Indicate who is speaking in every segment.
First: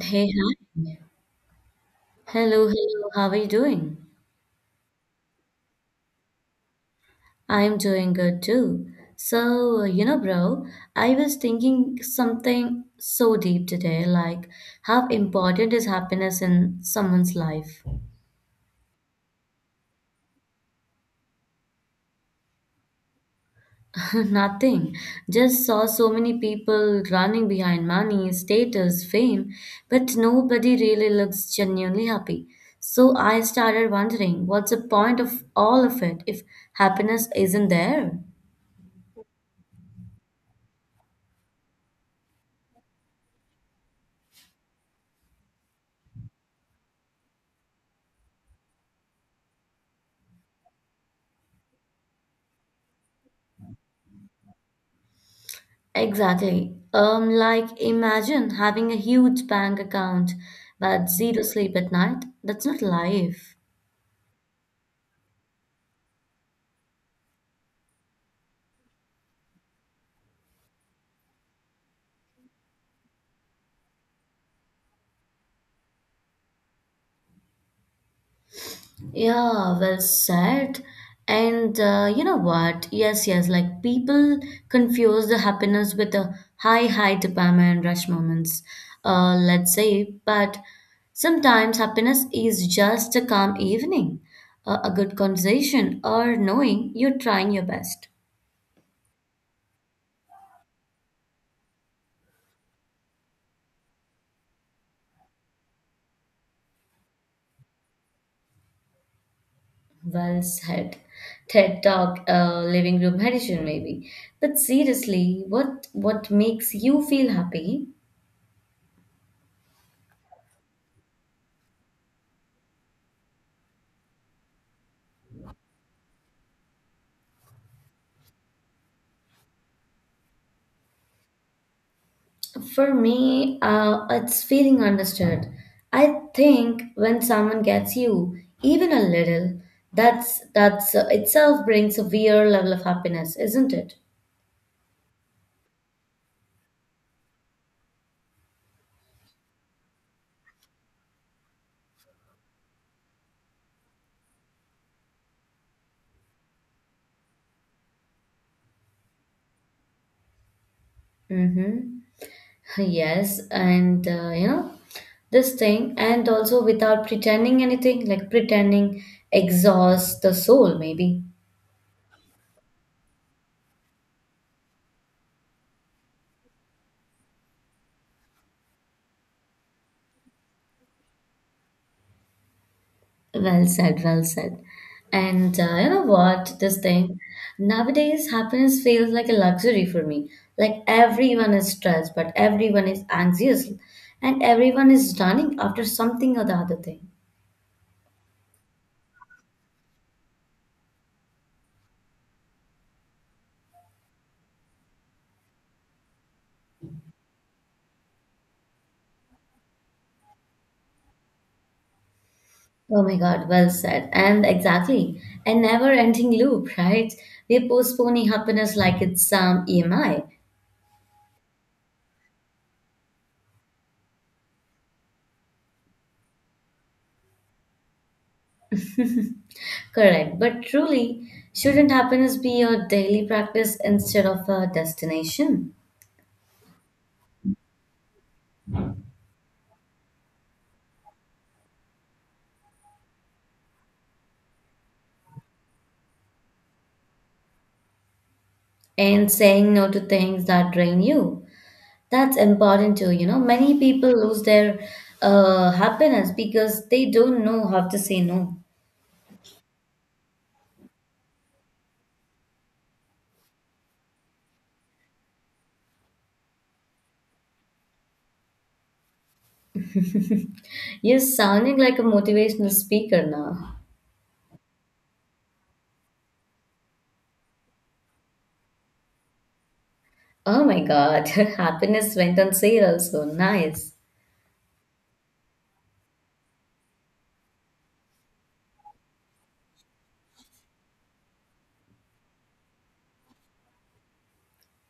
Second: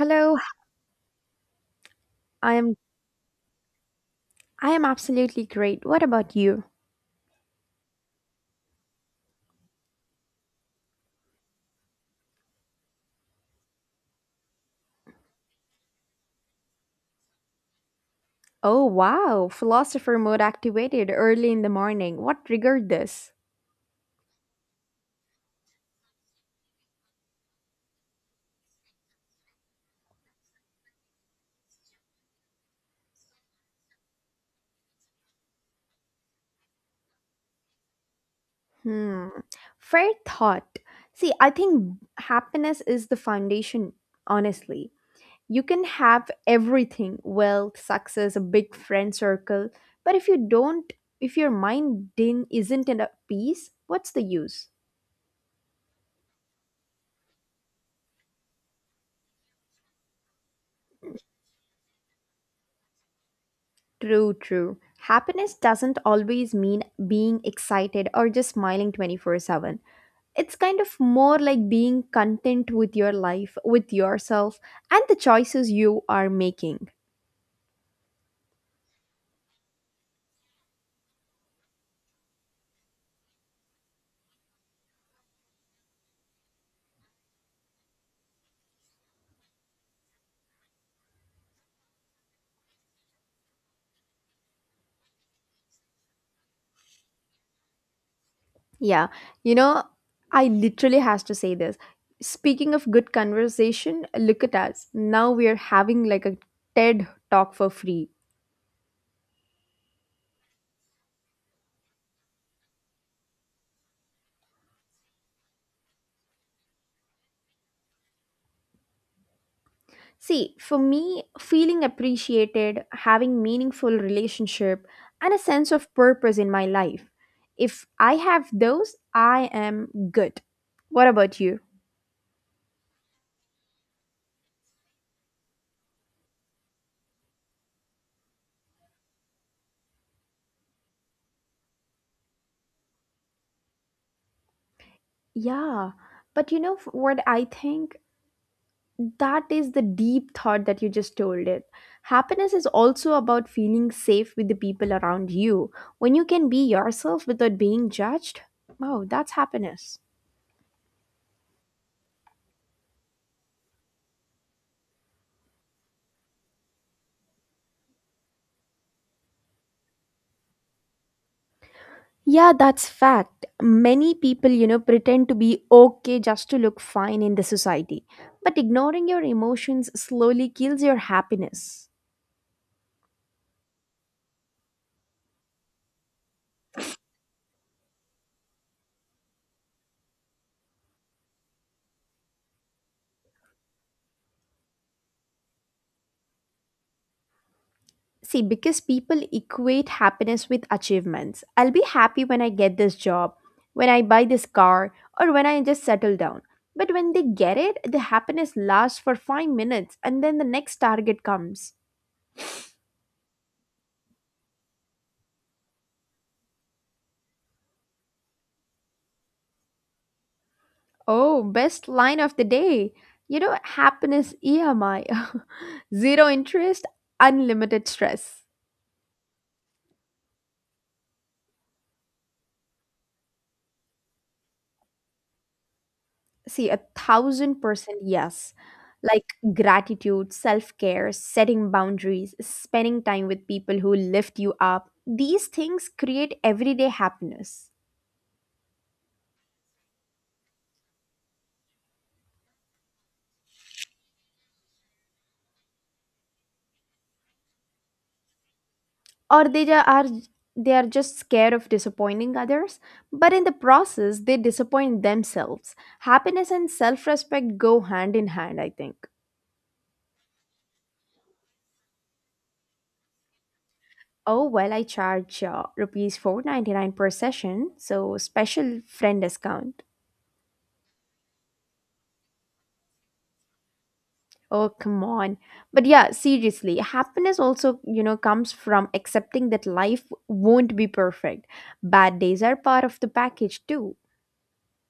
Speaker 1: Hey, hi.
Speaker 2: I
Speaker 1: Hello,
Speaker 2: am
Speaker 1: hello. How are you doing?
Speaker 2: I am absolutely great. What about you?
Speaker 1: I'm doing good too. So, you know, bro, I was thinking something so deep today, like how important is happiness in someone's life?
Speaker 2: Oh wow, philosopher mode activated early in the morning. What triggered this?
Speaker 1: Nothing. Just saw so many people running behind money, status, fame, but nobody really looks genuinely happy. So I started wondering, what's the point of all of it if happiness isn't there?
Speaker 2: Hmm. Fair thought. See, I think happiness is the foundation, honestly. You can have everything, wealth, success, a big friend circle, but if your mind din isn't in a peace, what's the use?
Speaker 1: Exactly. Like imagine having a huge bank account but zero sleep at night. That's not life.
Speaker 2: True, true. Happiness doesn't always mean being excited or just smiling 24/7. It's kind of more like being content with your life, with yourself, and the choices you are making.
Speaker 1: Yeah, well said. And you know what? Yes, yes, like people confuse the happiness with the high dopamine rush moments, let's say, but sometimes happiness is just a calm evening, a good conversation, or knowing you're trying your best.
Speaker 2: Yeah, you know, I literally has to say this. Speaking of good conversation, look at us. Now we are having like a TED talk for free.
Speaker 1: Well said. TED Talk, living room edition, maybe. But seriously, what makes you feel happy?
Speaker 2: See, for me, feeling appreciated, having meaningful relationship and a sense of purpose in my life. If I have those, I am good. What about you?
Speaker 1: For me, it's feeling understood. I think when someone gets you, even a little, that's itself brings a weird level of happiness, isn't it?
Speaker 2: Yeah, but you know what I think? That is the deep thought that you just told it. Happiness is also about feeling safe with the people around you. When you can be yourself without being judged, wow, that's happiness.
Speaker 1: Mm-hmm. Yes, and you know, this thing, and also without pretending anything, like pretending exhausts the soul, maybe.
Speaker 2: Yeah, that's fact. Many people, you know, pretend to be okay just to look fine in the society. But ignoring your emotions slowly kills your happiness.
Speaker 1: Well said, well said. And you know what? This thing nowadays, happiness feels like a luxury for me. Like everyone is stressed, but everyone is anxious, and everyone is running after something or the other thing.
Speaker 2: See, because people equate happiness with achievements. I'll be happy when I get this job, when I buy this car, or when I just settle down. But when they get it, the happiness lasts for 5 minutes and then the next target comes.
Speaker 1: Oh my God, well said. And exactly, a never-ending loop, right? We're postponing happiness like it's some EMI.
Speaker 2: Oh, best line of the day. You know, happiness EMI. Zero interest, unlimited stress.
Speaker 1: Correct. But truly, shouldn't happiness be your daily practice instead of a destination?
Speaker 2: See, 1,000% yes. Like gratitude, self care, setting boundaries, spending time with people who lift you up. These things create everyday happiness.
Speaker 1: And saying no to things that drain you. That's important too. You know, many people lose their happiness because they don't know how to say no.
Speaker 2: Or they ju- are they are just scared of disappointing others, but in the process they disappoint themselves. Happiness and self-respect go hand in hand, I think.
Speaker 1: You're sounding like a motivational speaker now.
Speaker 2: Oh, well, I charge rupees 499 per session, so special friend discount.
Speaker 1: Oh my God, happiness went on sale also. Nice.
Speaker 2: Oh, come on. But yeah, seriously, happiness also, you know, comes from accepting that life won't be perfect. Bad days are part of the package too.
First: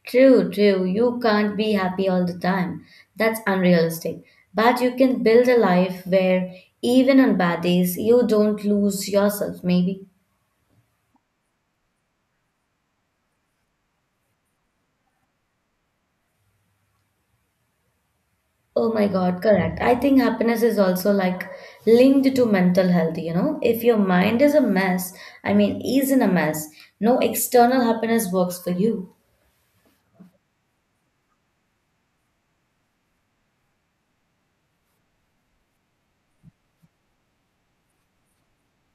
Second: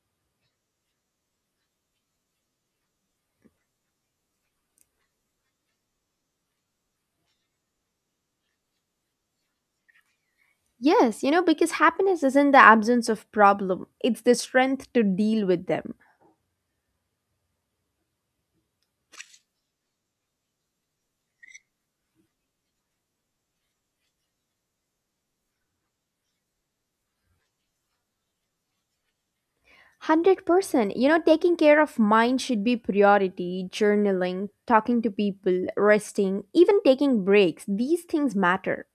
Speaker 1: True, true. You can't be happy all the time. That's unrealistic. But you can build a life where even on bad days, you don't lose yourself, maybe.
Speaker 2: Yes, you know, because happiness isn't the absence of problem, it's the strength to deal with them.
Speaker 1: Oh my God, correct. I think happiness is also like linked to mental health, you know. If your mind is a mess, I mean, Is in a mess, no external happiness works for you.
Speaker 2: 100%. You know, taking care of mind should be priority. Journaling, talking to people, resting, even taking breaks. These things matter.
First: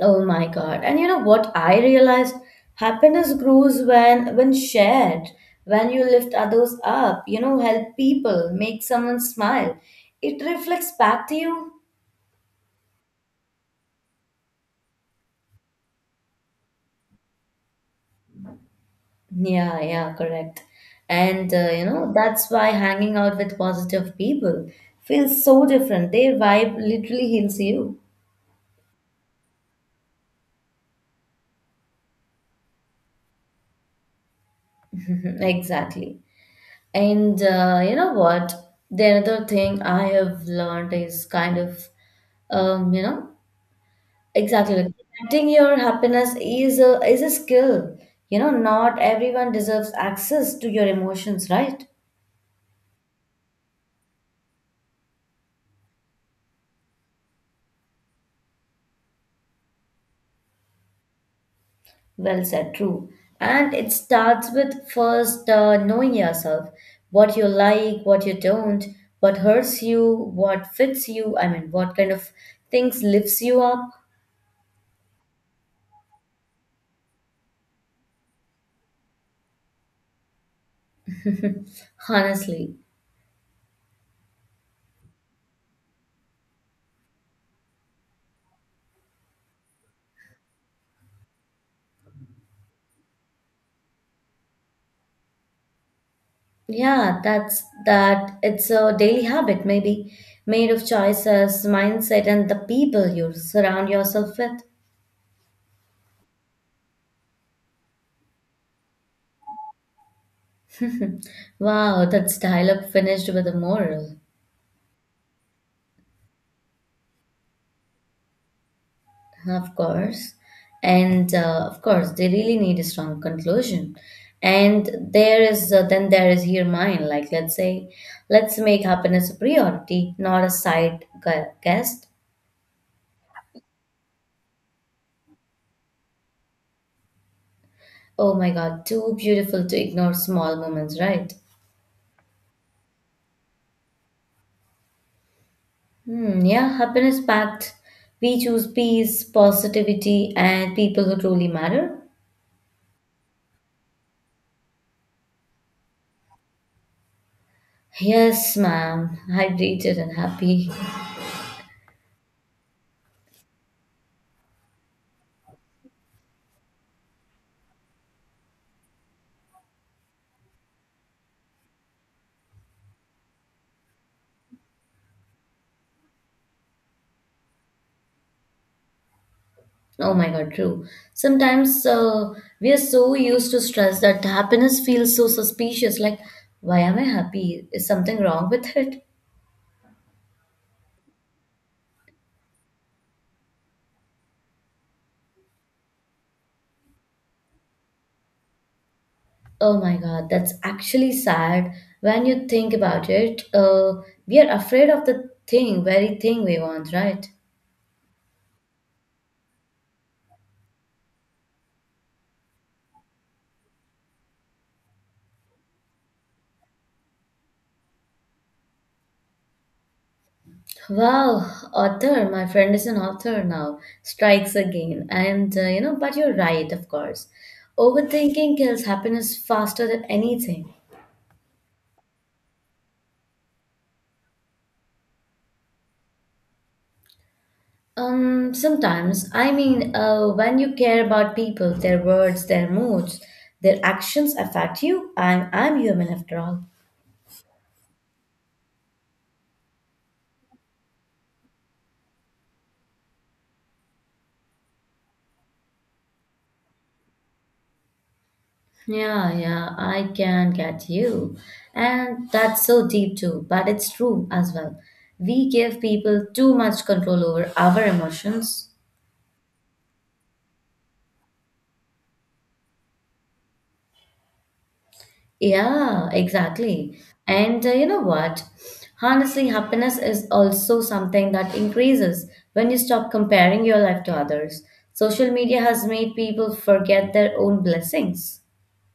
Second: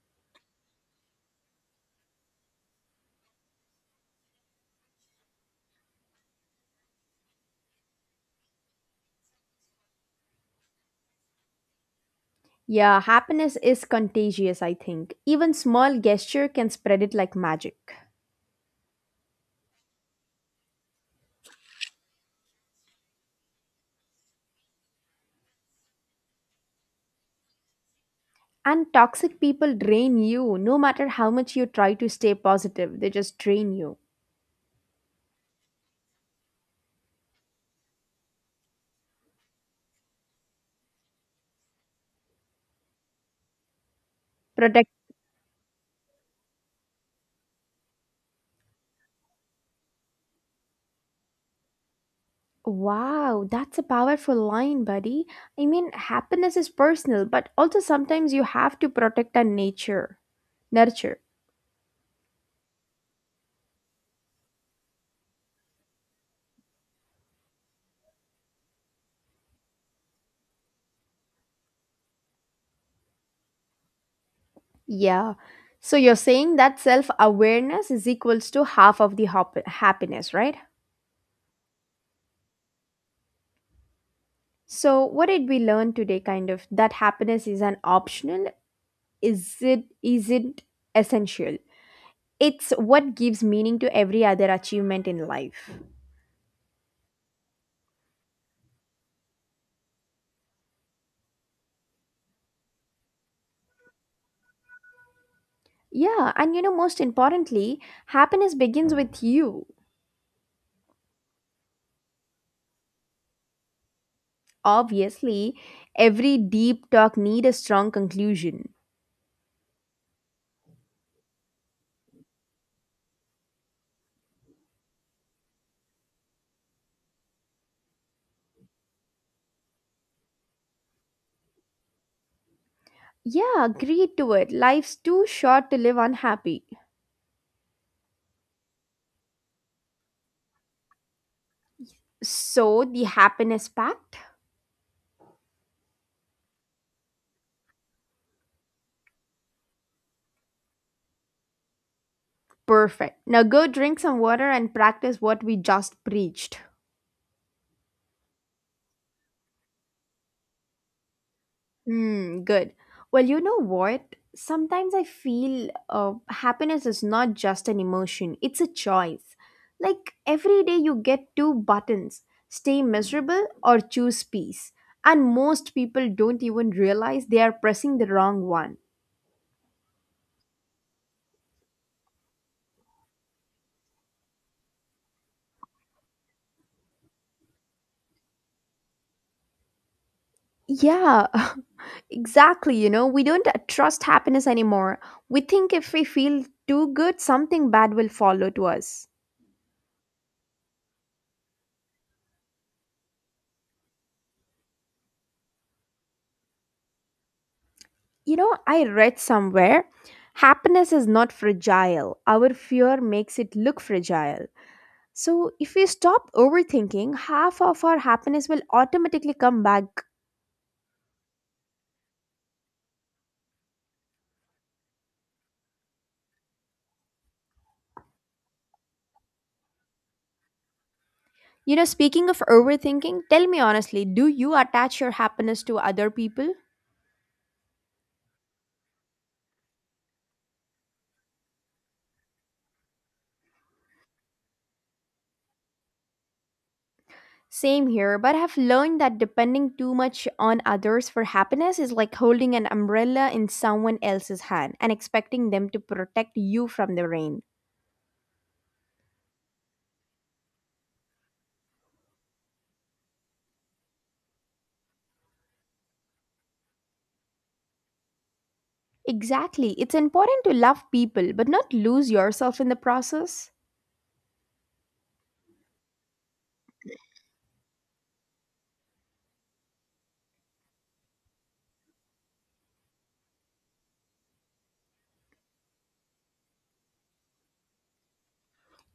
Speaker 1: Oh my God. And you know what I realized? Happiness grows when shared, when you lift others up, you know, help people, make someone smile. It reflects back to you.
Speaker 2: Yeah, happiness is contagious, I think. Even small gesture can spread it like magic.
Speaker 1: Yeah, yeah, correct. And you know, that's why hanging out with positive people feels so different. Their vibe literally heals you.
Speaker 2: And toxic people drain you no matter how much you try to stay positive. They just drain you.
Speaker 1: Exactly. And you know what? The another thing I have learned is kind of, you know, exactly like
Speaker 2: Protect.
Speaker 1: protecting your happiness is a skill. You know, not everyone deserves access to your emotions, right?
Speaker 2: Wow, that's a powerful line, buddy. I mean, happiness is personal, but also sometimes you have to protect and nature, nurture.
Speaker 1: Well said, true. And it starts with first knowing yourself, what you like, what you don't, what hurts you, what fits you, I mean, what kind of things lifts you up,
Speaker 2: Yeah. So you're saying that self-awareness is equals to half of the happiness, right?
Speaker 1: honestly.
Speaker 2: So, what did we learn today kind of that happiness is an optional is it isn't essential. It's what gives meaning to every other achievement in life.
Speaker 1: Yeah, that's that. It's a daily habit, maybe, made of choices, mindset, and the people you surround yourself with.
Speaker 2: Yeah, and you know most importantly, happiness begins with you.
Speaker 1: Wow, that's dialogue finished with a moral.
Speaker 2: Obviously, every deep talk need a strong conclusion.
Speaker 1: Of course. And of course, they really need a strong conclusion. And there is then there is here mine. Like let's say, let's make happiness a priority, not a guest.
Speaker 2: Yeah, agree to it. Life's too short to live unhappy.
Speaker 1: Oh my God, too beautiful to ignore small moments, right?
Speaker 2: So, the happiness pact.
Speaker 1: Hmm, yeah, happiness pact. We choose peace, positivity, and people who truly matter.
Speaker 2: Perfect. Now go drink some water and practice what we just preached.
Speaker 1: Yes, ma'am. Hydrated and happy.
Speaker 2: Hmm, good. Well, you know what? Sometimes I feel happiness is not just an emotion, it's a choice. Like every day, you get two buttons, stay miserable or choose peace. And most people don't even realize they are pressing the wrong one.
Speaker 1: Oh my God, true. Sometimes we are so used to stress that happiness feels so suspicious. Like, why am I happy? Is something wrong with it?
Speaker 2: Yeah, exactly. You know, we don't trust happiness anymore. We think if we feel too good, something bad will follow to us.
Speaker 1: Oh my God, that's actually sad. When you think about it, we are afraid of very thing we want, right?
Speaker 2: You know, I read somewhere happiness is not fragile. Our fear makes it look fragile. So, if we stop overthinking, half of our happiness will automatically come back.
Speaker 1: Wow, author, my friend is an author now. Strikes again. And, you know, but you're right, of course. Overthinking kills happiness faster than anything.
Speaker 2: You know, speaking of overthinking, tell me honestly, do you attach your happiness to other people?
Speaker 1: Sometimes, I mean, when you care about people, their words, their moods, their actions affect you. I'm human after all.
Speaker 2: Same here, but I've learned that depending too much on others for happiness is like holding an umbrella in someone else's hand and expecting them to protect you from the rain.
Speaker 1: Yeah, yeah, I can get you. And that's so deep too, but it's true as well. We give people too much control over our emotions.
Speaker 2: Exactly. It's important to love people but not lose yourself in the process.
Speaker 1: Yeah, exactly. And you know what? Honestly, happiness is also something that increases when you stop comparing your life to others. Social media has made people forget their own blessings.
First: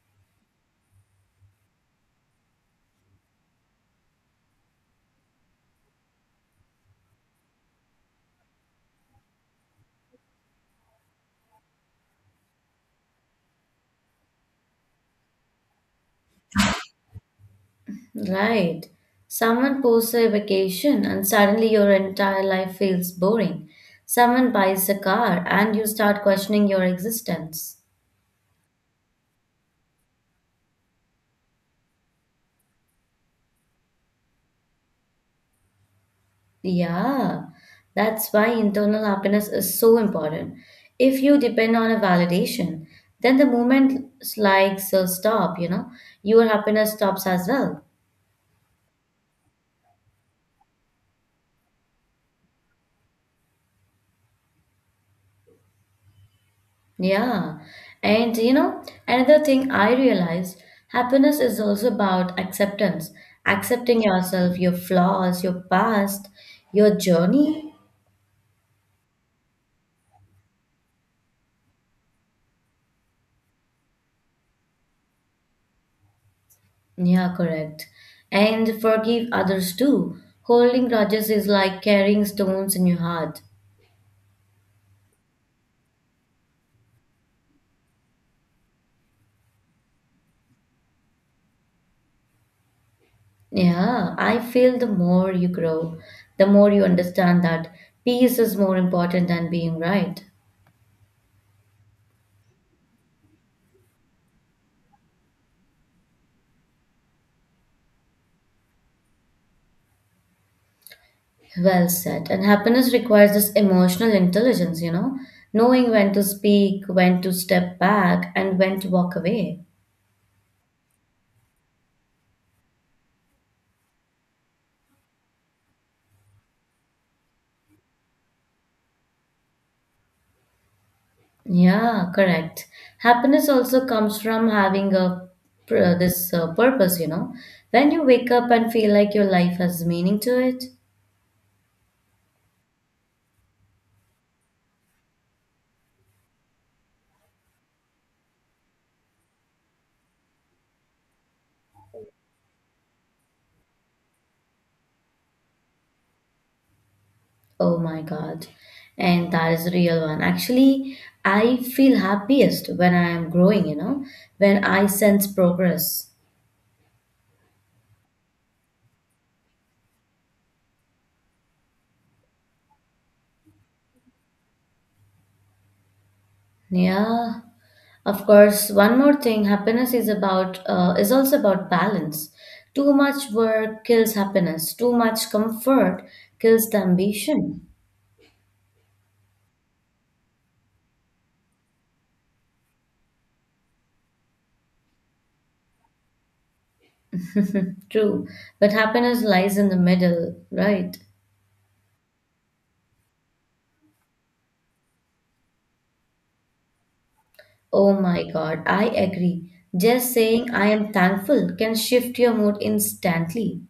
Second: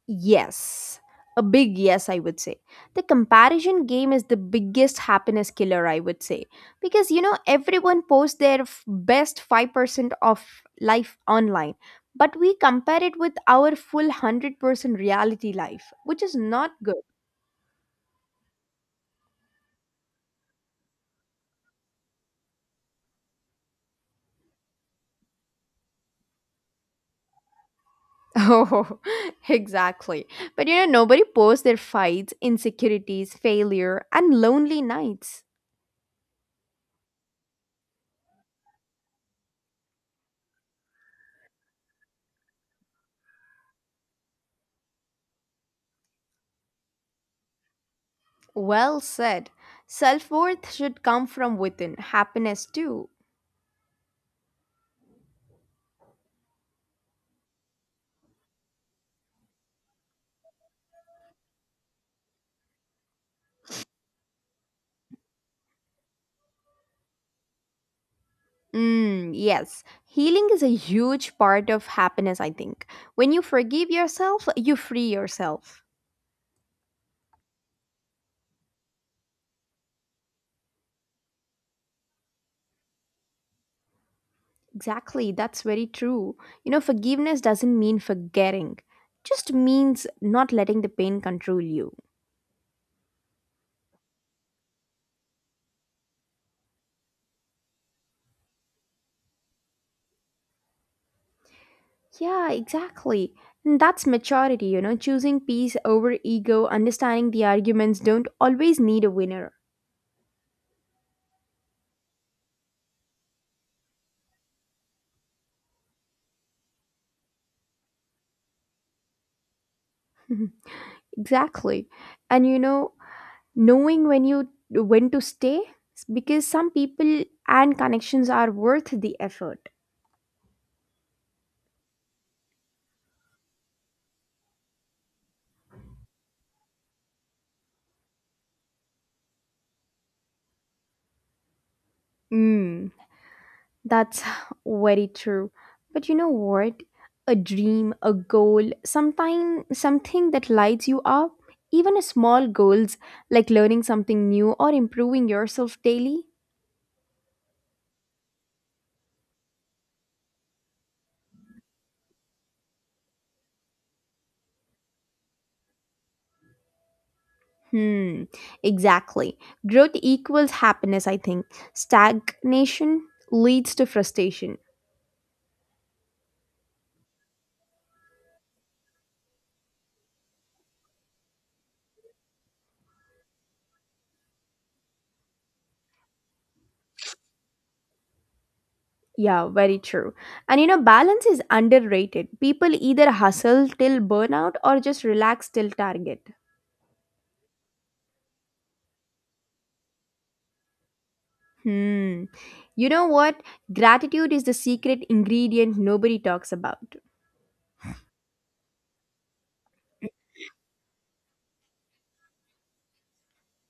Speaker 2: Yes. A big yes, I would say. The comparison game is the biggest happiness killer, I would say. Because, you know, everyone posts their best 5% of life online, but we compare it with our full 100% reality life, which is not good.
Speaker 1: Right. Someone posts a vacation and suddenly your entire life feels boring. Someone buys a car and you start questioning your existence.
Speaker 2: Oh, exactly. But, you know, nobody posts their fights, insecurities, failure, and lonely nights.
Speaker 1: Yeah, that's why internal happiness is so important. If you depend on a validation, then the moment likes will stop, you know, your happiness stops as well.
Speaker 2: Well said. Self worth should come from within, happiness too.
Speaker 1: Yeah. And you know, another thing I realized, happiness is also about acceptance, accepting yourself, your flaws, your past, your journey.
Speaker 2: Mm, yes, healing is a huge part of happiness, I think. When you forgive yourself, you free yourself.
Speaker 1: Yeah, correct. And forgive others too. Holding grudges is like carrying stones in your heart.
Speaker 2: Exactly, that's very true. You know, forgiveness doesn't mean forgetting, just means not letting the pain control you.
Speaker 1: Yeah, I feel the more you grow, the more you understand that peace is more important than being right.
Speaker 2: Yeah, exactly. And that's maturity, you know, choosing peace over ego, understanding the arguments don't always need a winner.
Speaker 1: Well said. And happiness requires this emotional intelligence, you know, knowing when to speak, when to step back, and when to walk away.
Speaker 2: exactly. And you know, knowing when to stay because some people and connections are worth the effort.
Speaker 1: Yeah, correct. Happiness also comes from having a this purpose, you know. When you wake up and feel like your life has meaning to it.
Speaker 2: Mm, that's very true, but you know what, a dream, a goal, sometime something that lights you up, even a small goals, like learning something new or improving yourself daily.
Speaker 1: Oh my God. And that is a real one. Actually, I feel happiest when I am growing, you know, when I sense progress.
Speaker 2: Hmm, exactly. Growth equals happiness, I think. Stagnation leads to frustration.
Speaker 1: Yeah. Of course, one more thing, happiness is also about balance. Too much work kills happiness. Too much comfort kills the ambition.
Speaker 2: Yeah, very true. And you know, balance is underrated. People either hustle till burnout or just relax till target.
Speaker 1: True. But happiness lies in the middle, right?
Speaker 2: Hmm. You know what? Gratitude is the secret ingredient nobody talks about.
Speaker 1: Oh my God, I agree. Just saying I am thankful can shift your mood instantly.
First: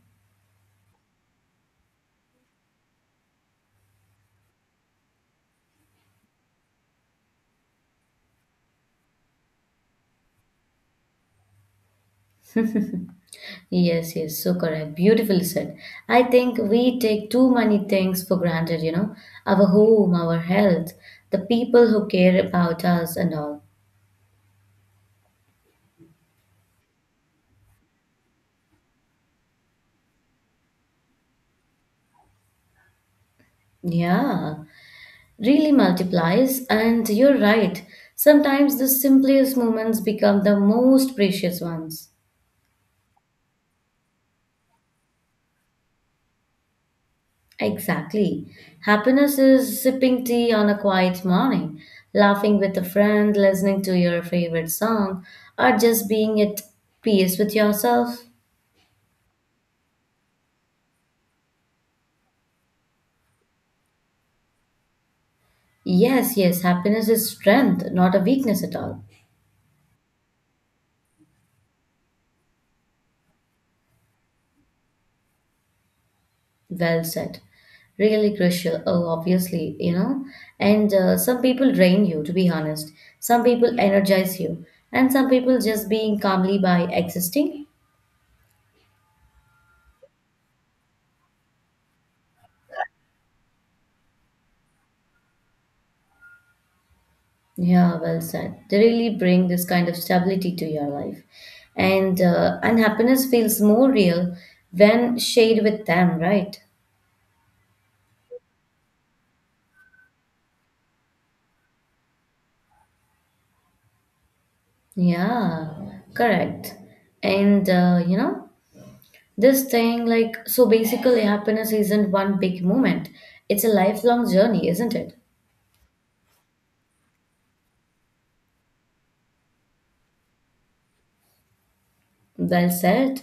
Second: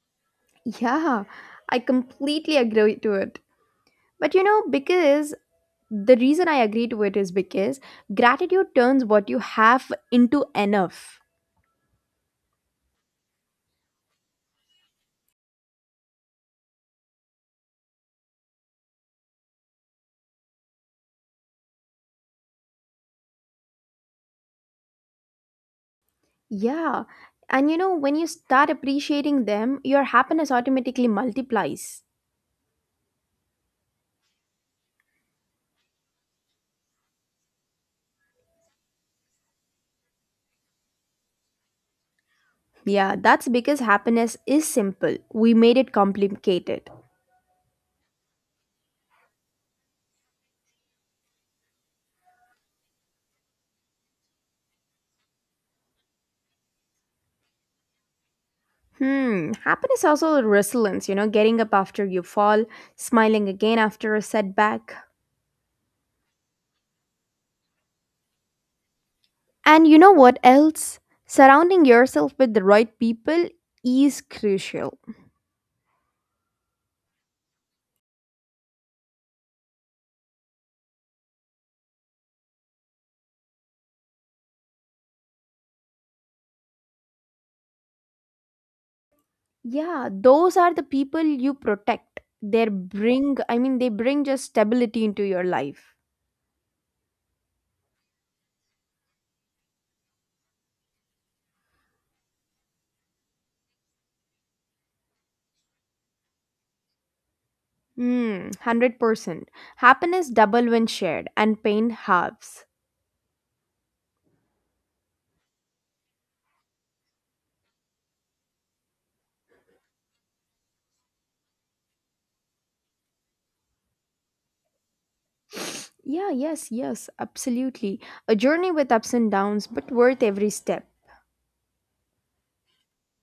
Speaker 2: Yeah, I completely agree to it. But you know, because the reason I agree to it is because gratitude turns what you have into enough.
Speaker 1: Yes, yes, so correct. Beautiful said. I think we take too many things for granted, you know, our home, our health, the people who care about us and all.
Speaker 2: Yeah. And you know, when you start appreciating them, your happiness automatically multiplies.
Speaker 1: Yeah, really multiplies, and you're right. Sometimes the simplest moments become the most precious ones.
Speaker 2: Yeah, that's because happiness is simple. We made it complicated.
Speaker 1: Exactly. Happiness is sipping tea on a quiet morning, laughing with a friend, listening to your favorite song, or just being at peace with yourself.
Speaker 2: Hmm, happiness also resilience, you know, getting up after you fall, smiling again after a setback.
Speaker 1: Yes, yes, happiness is strength, not a weakness at all.
Speaker 2: And you know what else? Surrounding yourself with the right people is crucial.
Speaker 1: Well said. Really crucial. Oh, obviously, you know. And some people drain you, to be honest. Some people energize you. And some people just being calmly by existing.
Speaker 2: Yeah, those are the people you protect. They bring, I mean, they bring just stability into your life.
Speaker 1: Yeah, well said. They really bring this kind of stability to your life. And unhappiness feels more real when shared with them, right?
Speaker 2: Hmm. 100%. Happiness double when shared and pain halves.
Speaker 1: Yeah, correct. And you know, this thing, like, so basically, happiness isn't one big moment. It's a lifelong journey, isn't it?
Speaker 2: Yeah, yes, absolutely. A journey with ups and downs, but worth every step.
Speaker 1: Well said.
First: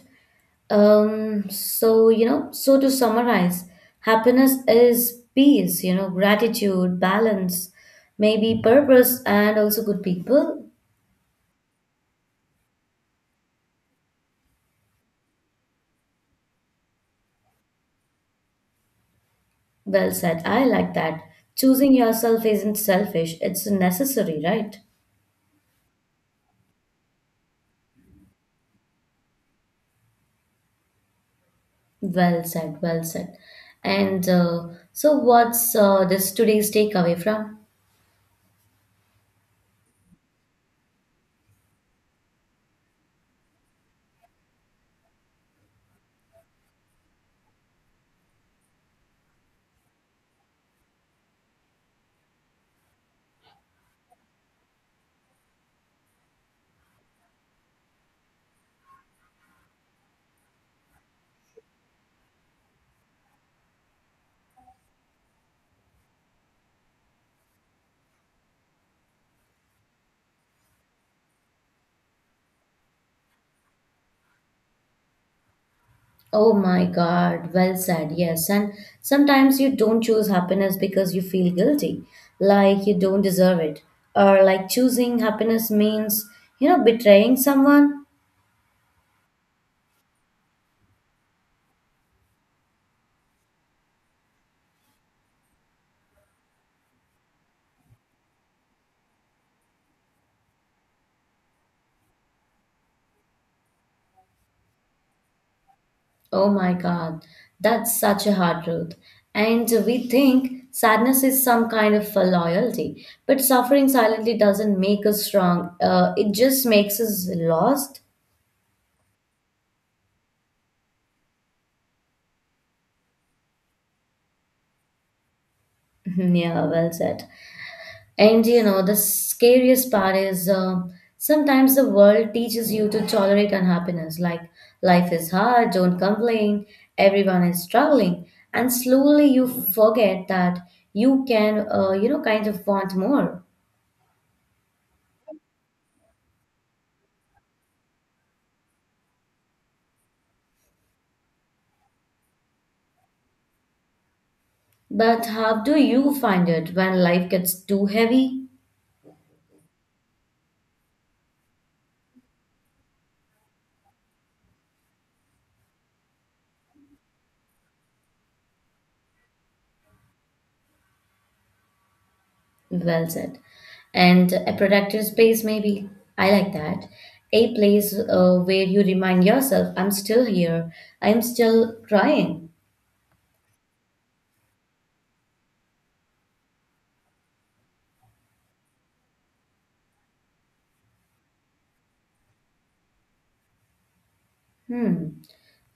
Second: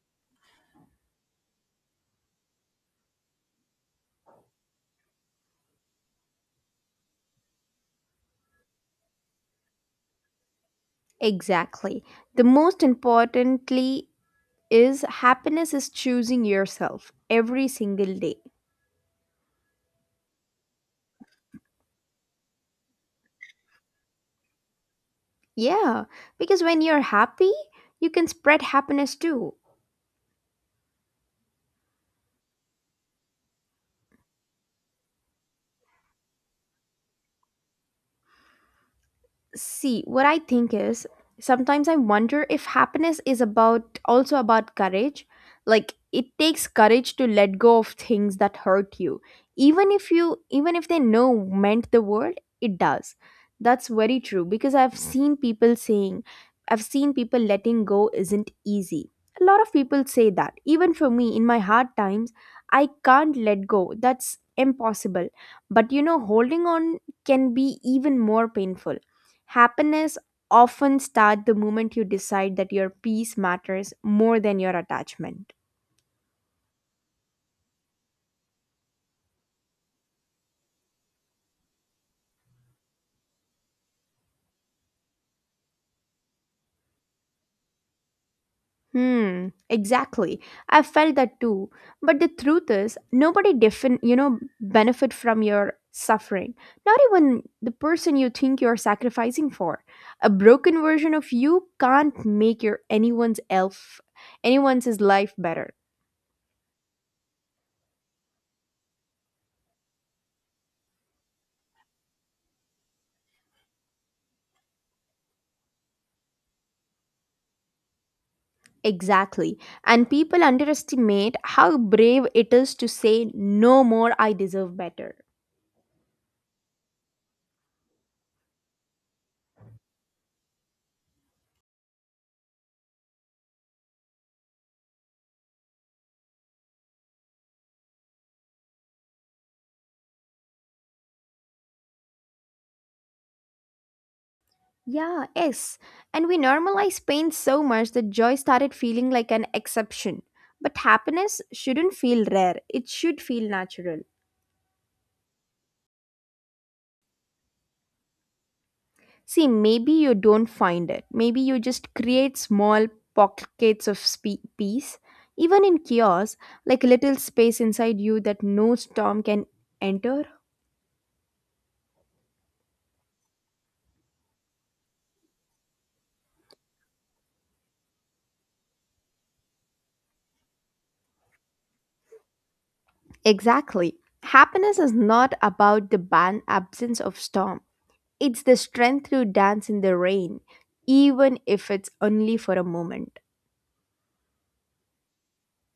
Speaker 1: So, you know, so to summarize, happiness is peace, you know, gratitude, balance, maybe purpose, and also good people.
Speaker 2: Exactly. The most importantly is happiness is choosing yourself every single day.
Speaker 1: Well said. I like that. Choosing yourself isn't selfish, it's necessary, right?
Speaker 2: Yeah, because when you're happy, you can spread happiness too.
Speaker 1: Well said, well said. And so, what's this today's takeaway from?
Speaker 2: See, what I think is sometimes I wonder if happiness is about also about courage. Like it takes courage to let go of things that hurt you. Even if they know meant the world, it does. That's very true because I've seen people letting go isn't easy. A lot of people say that. Even for me in my hard times, I can't let go. That's impossible. But you know, holding on can be even more painful. Happiness often starts the moment you decide that your peace matters more than your attachment.
Speaker 1: Oh my God, well said, yes. And sometimes you don't choose happiness because you feel guilty, like you don't deserve it, or like choosing happiness means, you know, betraying someone.
Speaker 2: Hmm, exactly. I felt that too. But the truth is, nobody different, you know, benefit from your suffering. Not even the person you think you're sacrificing for. A broken version of you can't make your anyone's elf, anyone's life better.
Speaker 1: Oh my God, that's such a hard truth. And we think sadness is some kind of a loyalty, but suffering silently doesn't make us strong, it just makes us lost.
Speaker 2: Exactly. And people underestimate how brave it is to say, no more, I deserve better.
Speaker 1: Yeah, well said. And you know, the scariest part is sometimes the world teaches you to tolerate unhappiness, like life is hard, don't complain, everyone is struggling. And slowly you forget that you can, you know, kind of want more.
Speaker 2: Yeah, yes. And we normalize pain so much that joy started feeling like an exception. But happiness shouldn't feel rare, it should feel natural.
Speaker 1: But how do you find it when life gets too heavy?
Speaker 2: See, maybe you don't find it. Maybe you just create small pockets of peace, even in chaos, like a little space inside you that no storm can enter.
Speaker 1: Well said. And a productive space, maybe. I like that. A place where you remind yourself, I'm still here, I'm still trying.
Speaker 2: Exactly. Happiness is not about the absence of storm. It's the strength to dance in the rain, even if it's only for a moment.
Speaker 1: Hmm.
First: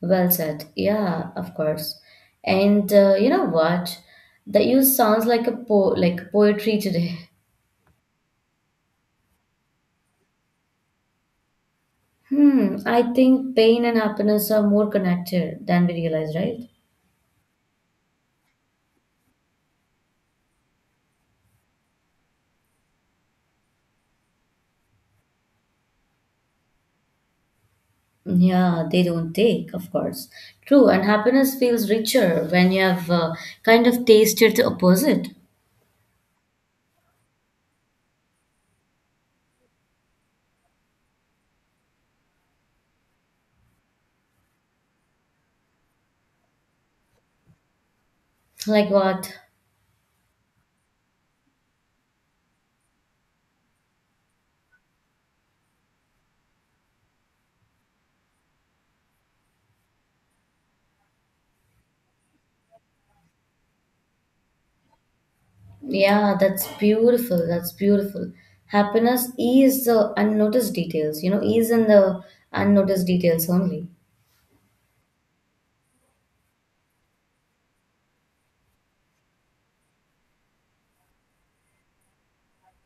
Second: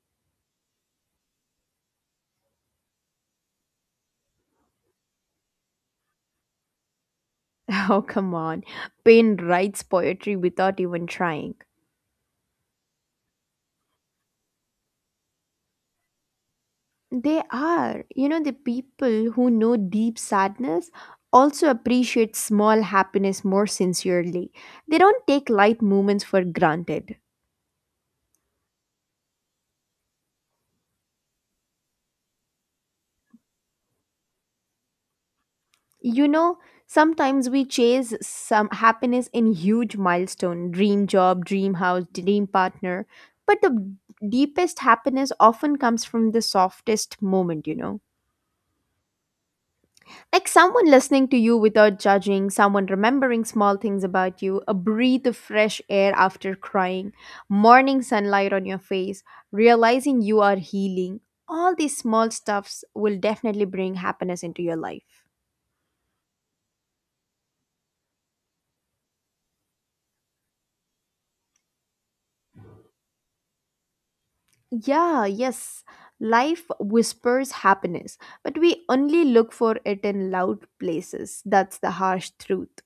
Speaker 1: Well said. Yeah, of course. And you know what? That you sounds like a po like poetry today.
Speaker 2: Oh, come on. Pain writes poetry without even trying.
Speaker 1: Hmm. I think pain and happiness are more connected than we realize, right?
Speaker 2: They are. You know, the people who know deep sadness also appreciate small happiness more sincerely. They don't take light moments for granted.
Speaker 1: Yeah, they don't take, of course. True, and happiness feels richer when you have kind of tasted the opposite.
Speaker 2: You know, sometimes we chase some happiness in huge milestone, dream job, dream house, dream partner, but the deepest happiness often comes from the softest moment, you know,
Speaker 1: Like what?
Speaker 2: like someone listening to you without judging, someone remembering small things about you, a breath of fresh air after crying, morning sunlight on your face, realizing you are healing. All these small stuffs will definitely bring happiness into your life.
Speaker 1: Yeah, that's beautiful. That's beautiful. Happiness is the unnoticed details, you know, is in the unnoticed details only.
Speaker 2: Yeah, yes. Life whispers happiness, but we only look for it in loud places. That's the harsh truth.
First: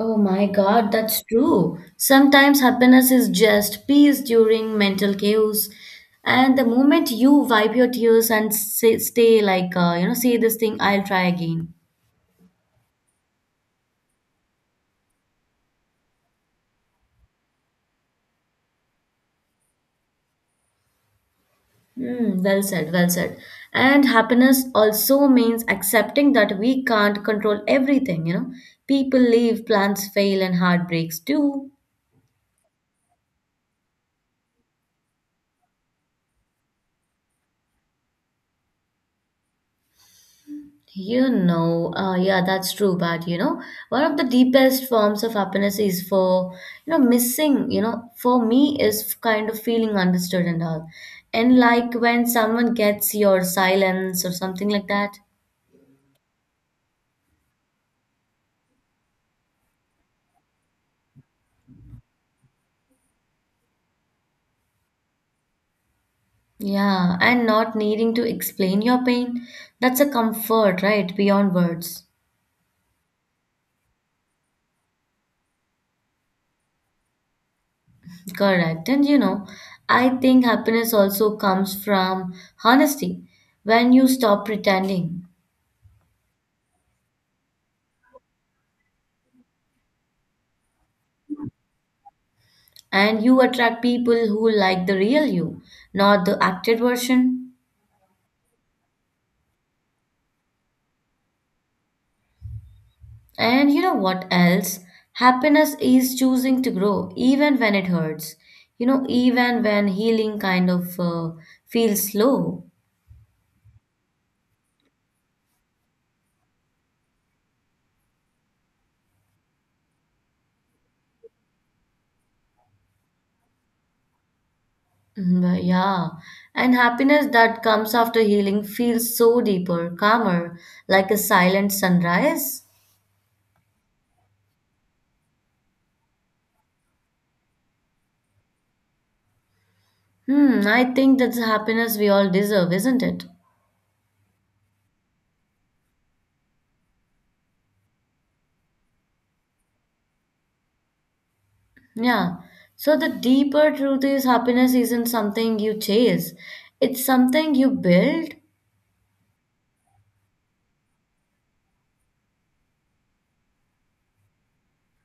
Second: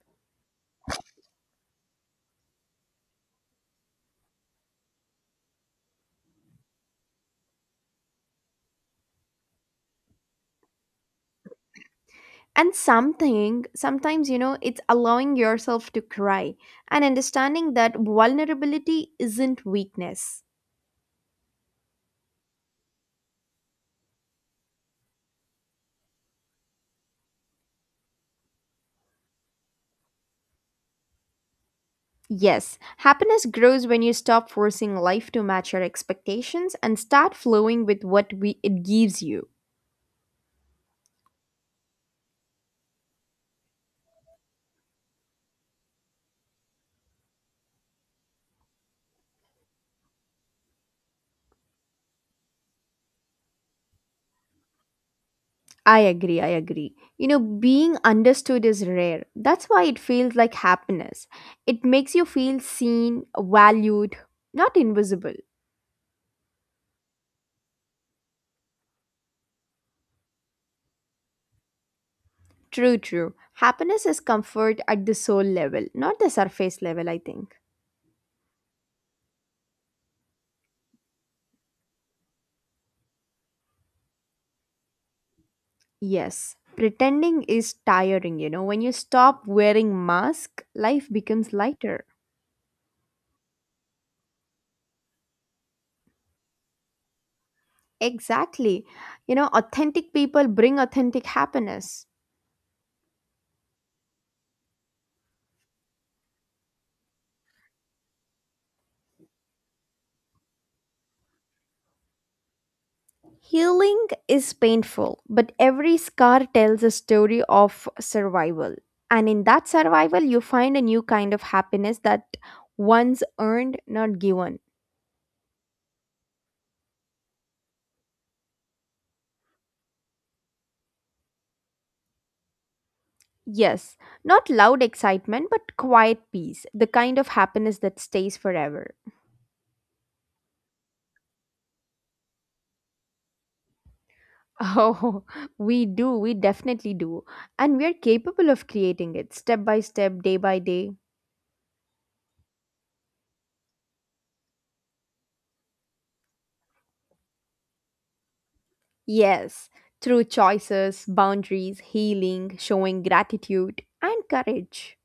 Speaker 1: Oh my God, that's true. Sometimes happiness is just peace during mental chaos. And the moment you wipe your tears and say, stay like, you know, say this thing, I'll try again.
Speaker 2: And sometimes, you know, it's allowing yourself to cry and understanding that vulnerability isn't weakness.
Speaker 1: Hmm, well said, well said. And happiness also means accepting that we can't control everything, you know. People leave, plans fail, and heartbreaks too.
Speaker 2: Yes, happiness grows when you stop forcing life to match your expectations and start flowing with what it gives you.
Speaker 1: You know, yeah, that's true. But you know, one of the deepest forms of happiness is for, you know, missing, you know, for me is kind of feeling understood and all. And like when someone gets your silence or something like that.
Speaker 2: I agree. You know, being understood is rare. That's why it feels like happiness. It makes you feel seen, valued, not invisible.
Speaker 1: Yeah, and not needing to explain your pain. That's a comfort, right? Beyond words.
Speaker 2: True, true. Happiness is comfort at the soul level, not the surface level, I think.
Speaker 1: Correct. And you know, I think happiness also comes from honesty when you stop pretending.
Speaker 2: Yes. Pretending is tiring, you know. When you stop wearing mask, life becomes lighter.
Speaker 1: And you attract people who like the real you, not the acted version.
Speaker 2: Exactly. You know, authentic people bring authentic happiness.
Speaker 1: And you know what else? Happiness is choosing to grow even when it hurts. You know, even when healing feels slow.
Speaker 2: Healing is painful, but every scar tells a story of survival. And in that survival, you find a new kind of happiness that once earned, not given.
Speaker 1: Mm, yeah. And happiness that comes after healing feels so deeper, calmer, like a silent sunrise.
Speaker 2: Yes, not loud excitement, but quiet peace, the kind of happiness that stays forever.
Speaker 1: Hmm, I think that's the happiness we all deserve, isn't it?
Speaker 2: Oh, we do, we definitely do. And we're capable of creating it step by step, day by day.
Speaker 1: Yeah. So the deeper truth is happiness isn't something you chase. It's something you build.
Speaker 2: Yes, through choices, boundaries, healing, showing gratitude, and courage.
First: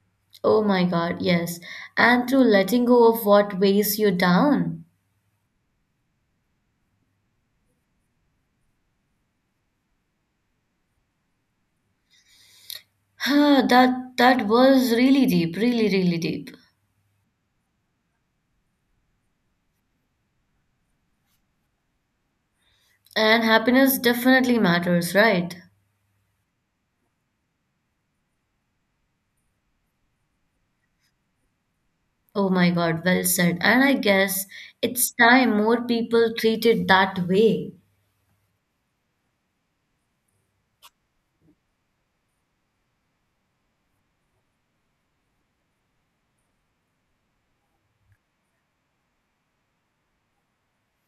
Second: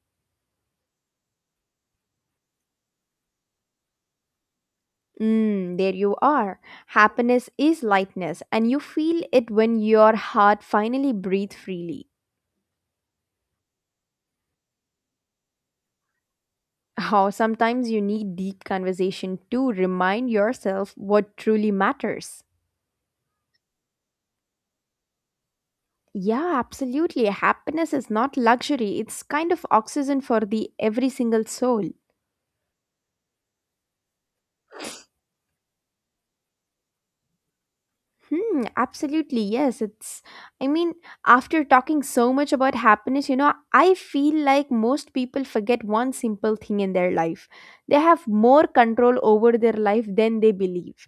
Speaker 1: Oh my God, yes. And through letting go of what weighs you down.
Speaker 2: Mm, there you are. Happiness is lightness, and you feel it when your heart finally breathes freely.
Speaker 1: Huh, that was really deep, really, really deep.
Speaker 2: How sometimes you need deep conversation to remind yourself what truly matters.
Speaker 1: And happiness definitely matters, right?
Speaker 2: Yeah, absolutely. Happiness is not luxury, it's kind of oxygen for the every single soul.
Speaker 1: Oh my God, well said. And I guess it's time more people treat it that way.
Speaker 2: Hmm, absolutely. Yes, it's I mean, after talking so much about happiness, you know, I feel like most people forget one simple thing in their life. They have more control over their life than they believe.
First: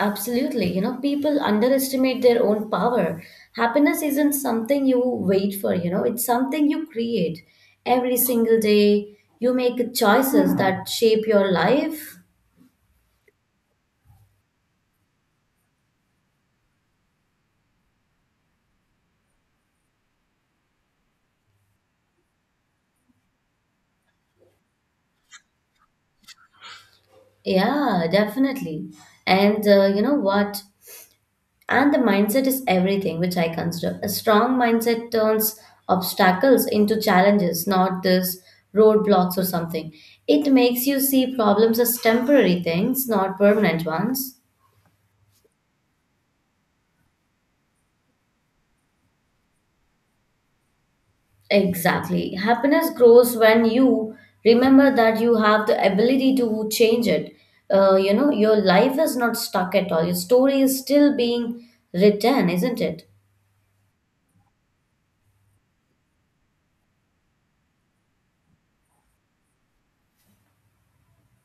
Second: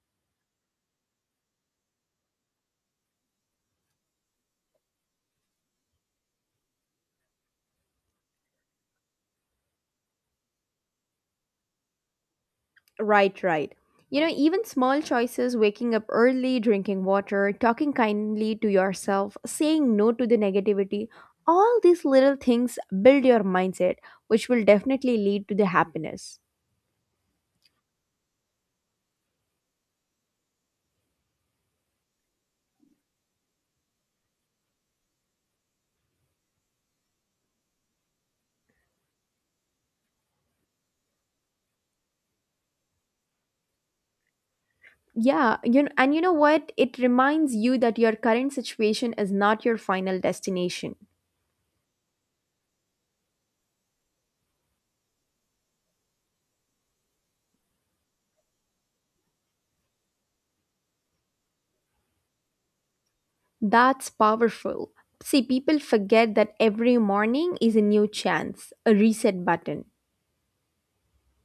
Speaker 1: Absolutely. You know, people underestimate their own power. Happiness isn't something you wait for, you know, it's something you create every single day. You make choices that shape your life.
Speaker 2: Right, right. You know, even small choices, waking up early, drinking water, talking kindly to yourself, saying no to the negativity, all these little things build your mindset, which will definitely lead to the happiness.
Speaker 1: Yeah, definitely. And You know what? And the mindset is everything, which I consider. A strong mindset turns obstacles into challenges, not this roadblocks or something. It makes you see problems as temporary things, not permanent ones.
Speaker 2: Yeah, you know, and you know what? It reminds you that your current situation is not your final destination.
Speaker 1: Exactly. Happiness grows when you remember that you have the ability to change it. You know, your life is not stuck at all. Your story is still being written, isn't it?
Speaker 2: That's powerful. See, people forget that every morning is a new chance, a reset button.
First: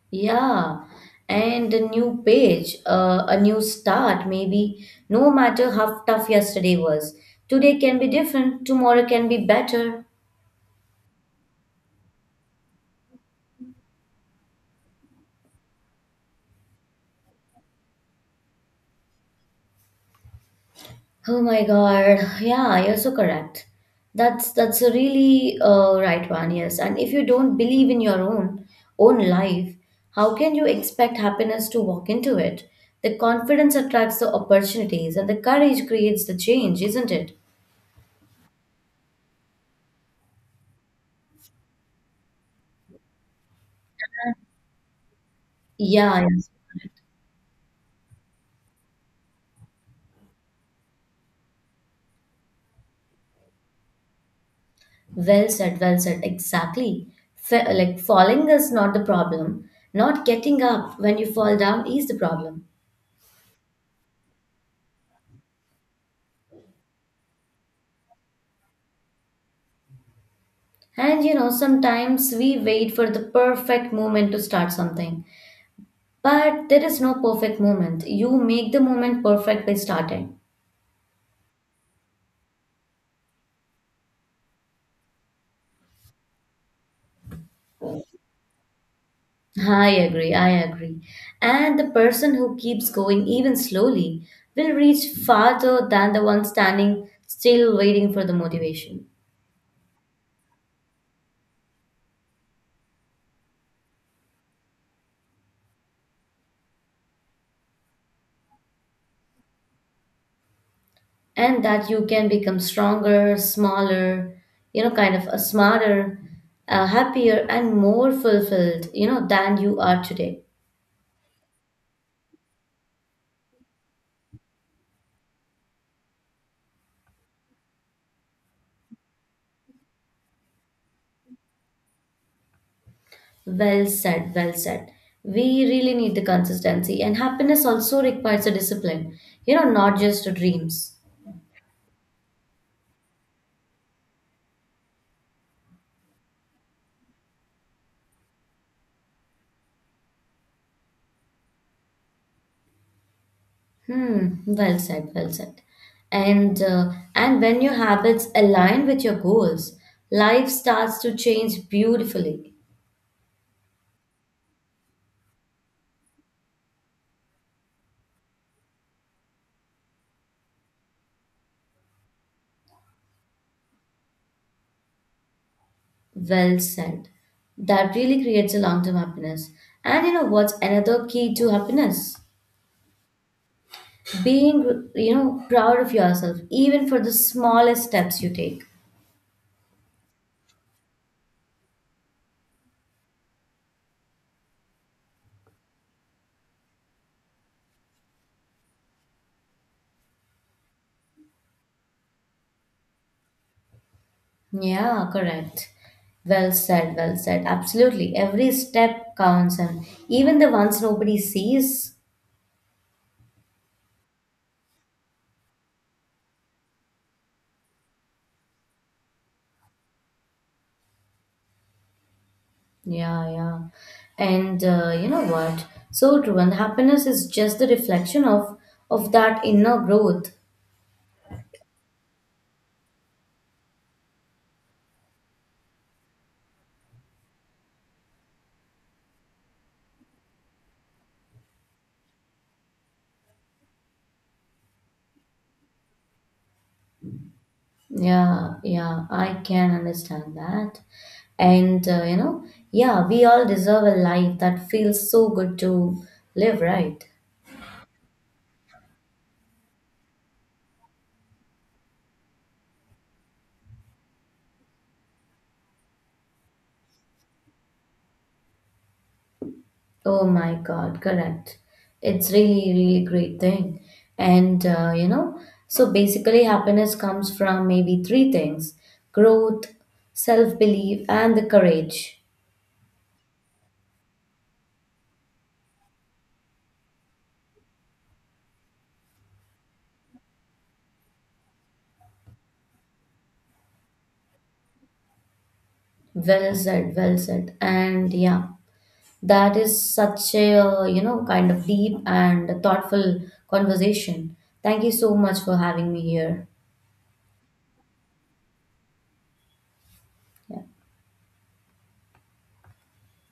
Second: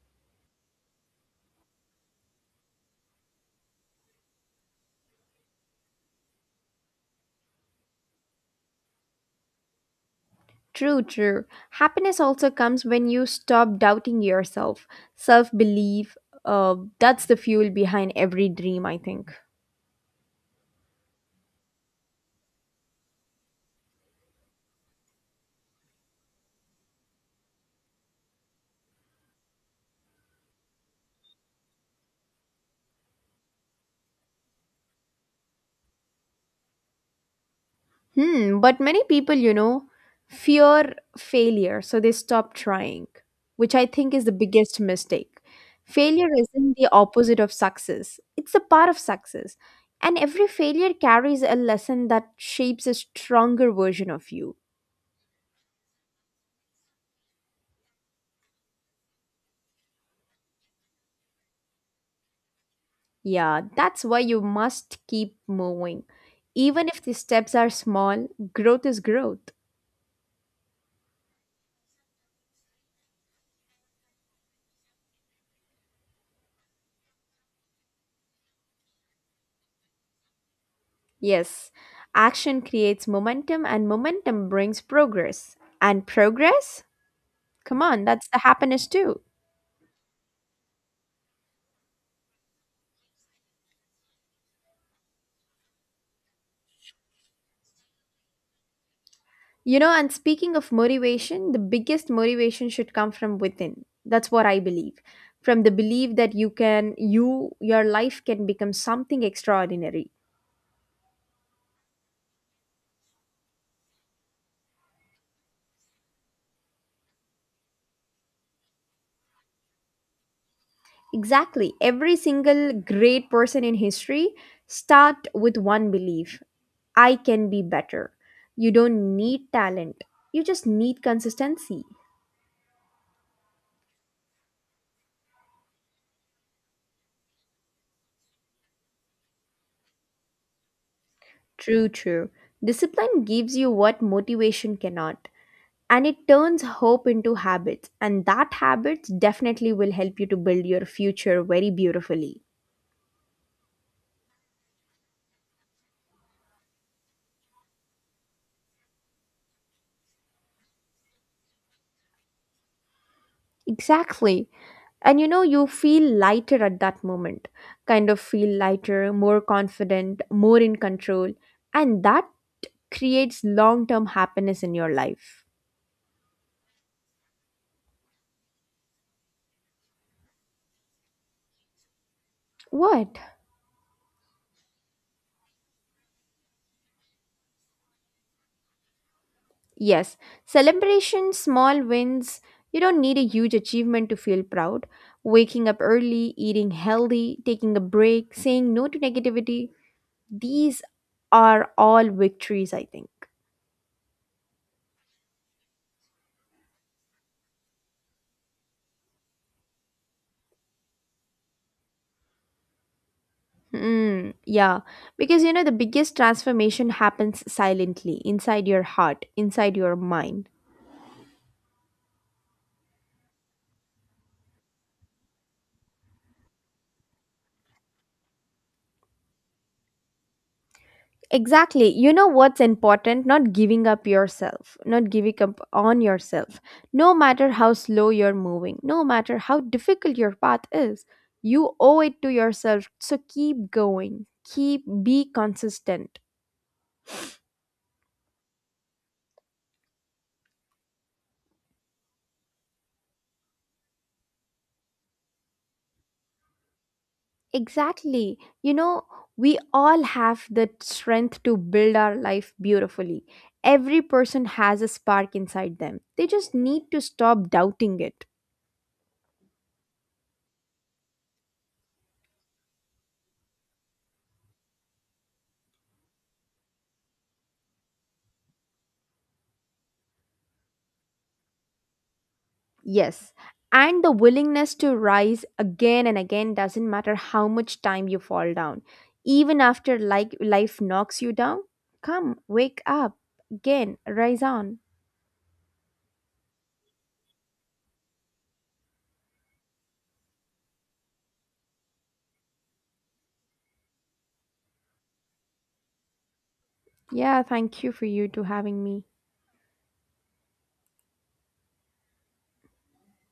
Speaker 1: Yeah. And a new page, a new start, maybe. No matter how tough yesterday was, today can be different, tomorrow can be better.
Speaker 2: True, true. Happiness also comes when you stop doubting yourself. Self belief, that's the fuel behind every dream, I think.
Speaker 1: Oh my God. Yeah, you're so correct. That's a really right one, yes. And if you don't believe in your own life, how can you expect happiness to walk into it? The confidence attracts the opportunities and the courage creates the change, isn't it?
Speaker 2: Hmm, but many people, you know, fear failure, so they stop trying, which I think is the biggest mistake.
Speaker 1: Yeah,
Speaker 2: Failure
Speaker 1: yes.
Speaker 2: isn't the opposite of success, it's a part of success. And every failure carries a lesson that shapes a stronger version of you.
Speaker 1: Well said, well said. Exactly. Like falling is not the problem. Not getting up when you fall down is the problem.
Speaker 2: Yeah, that's why you must keep moving. Even if the steps are small, growth is growth.
Speaker 1: And you know, sometimes we wait for the perfect moment to start something. But there is no perfect moment. You make the moment perfect by starting.
Speaker 2: Yes, action creates momentum, and momentum brings progress. And progress? Come on, that's the happiness too.
Speaker 1: I agree, I agree. And the person who keeps going even slowly will reach farther than the one standing still waiting for the motivation.
Speaker 2: You know, and speaking of motivation, the biggest motivation should come from within. That's what I believe. From the belief that you can, you, your life can become something extraordinary.
Speaker 1: And that you can become stronger, smaller, you know, kind of a smarter, happier, and more fulfilled, you know, than you are today.
Speaker 2: Exactly. Every single great person in history start with one belief I can be better. You don't need talent, you just need consistency.
Speaker 1: Well said, well said. We really need the consistency, and happiness also requires a discipline, you know, not just dreams.
Speaker 2: True, true. Discipline gives you what motivation cannot, and it turns hope into habits, and that habits definitely will help you to build your future very beautifully.
Speaker 1: Hmm, well said, well said. And when your habits align with your goals, life starts to change beautifully.
Speaker 2: Exactly. And you know, you feel lighter at that moment, kind of feel lighter, more confident, more in control. And that creates long term happiness in your life.
Speaker 1: Well said. That really creates a long-term happiness. And you know what's another key to happiness?
Speaker 2: What?
Speaker 1: Being, you know, proud of yourself, even for the smallest steps you take.
Speaker 2: Yes, celebration, small wins. You don't need a huge achievement to feel proud. Waking up early, eating healthy, taking a break, saying no to negativity. These are all victories, I think.
Speaker 1: Yeah, correct. Well said, well said. Absolutely. Every step counts, and even the ones nobody sees.
Speaker 2: Hmm, yeah, because you know, the biggest transformation happens silently inside your heart, inside your mind.
Speaker 1: Yeah, yeah. And You know what? So true. And happiness is just the reflection of that inner growth.
Speaker 2: Exactly. You know what's important? Not giving up yourself, not giving up on yourself. No matter how slow you're moving, no matter how difficult your path is, you owe it to yourself. So keep going, keep be consistent.
Speaker 1: Yeah, yeah. I can understand that. And You know, yeah, we all deserve a life that feels so good to live, right?
Speaker 2: Exactly. You know, we all have the strength to build our life beautifully. Every person has a spark inside them. They just need to stop doubting it.
Speaker 1: Oh my God, correct. It's really, really great thing. And You know, so basically happiness comes from maybe three things: growth, self-belief, and the courage.
Speaker 2: Yes. And the willingness to rise again and again doesn't matter how much time you fall down. Even after like life knocks you down, come, wake up again, rise on.
Speaker 1: Well said, well said. And yeah, that is such a, you know, kind of deep and thoughtful conversation. Thank you so much for having me here.
Speaker 2: Yeah, thank you for you to having me.
Speaker 1: Yeah.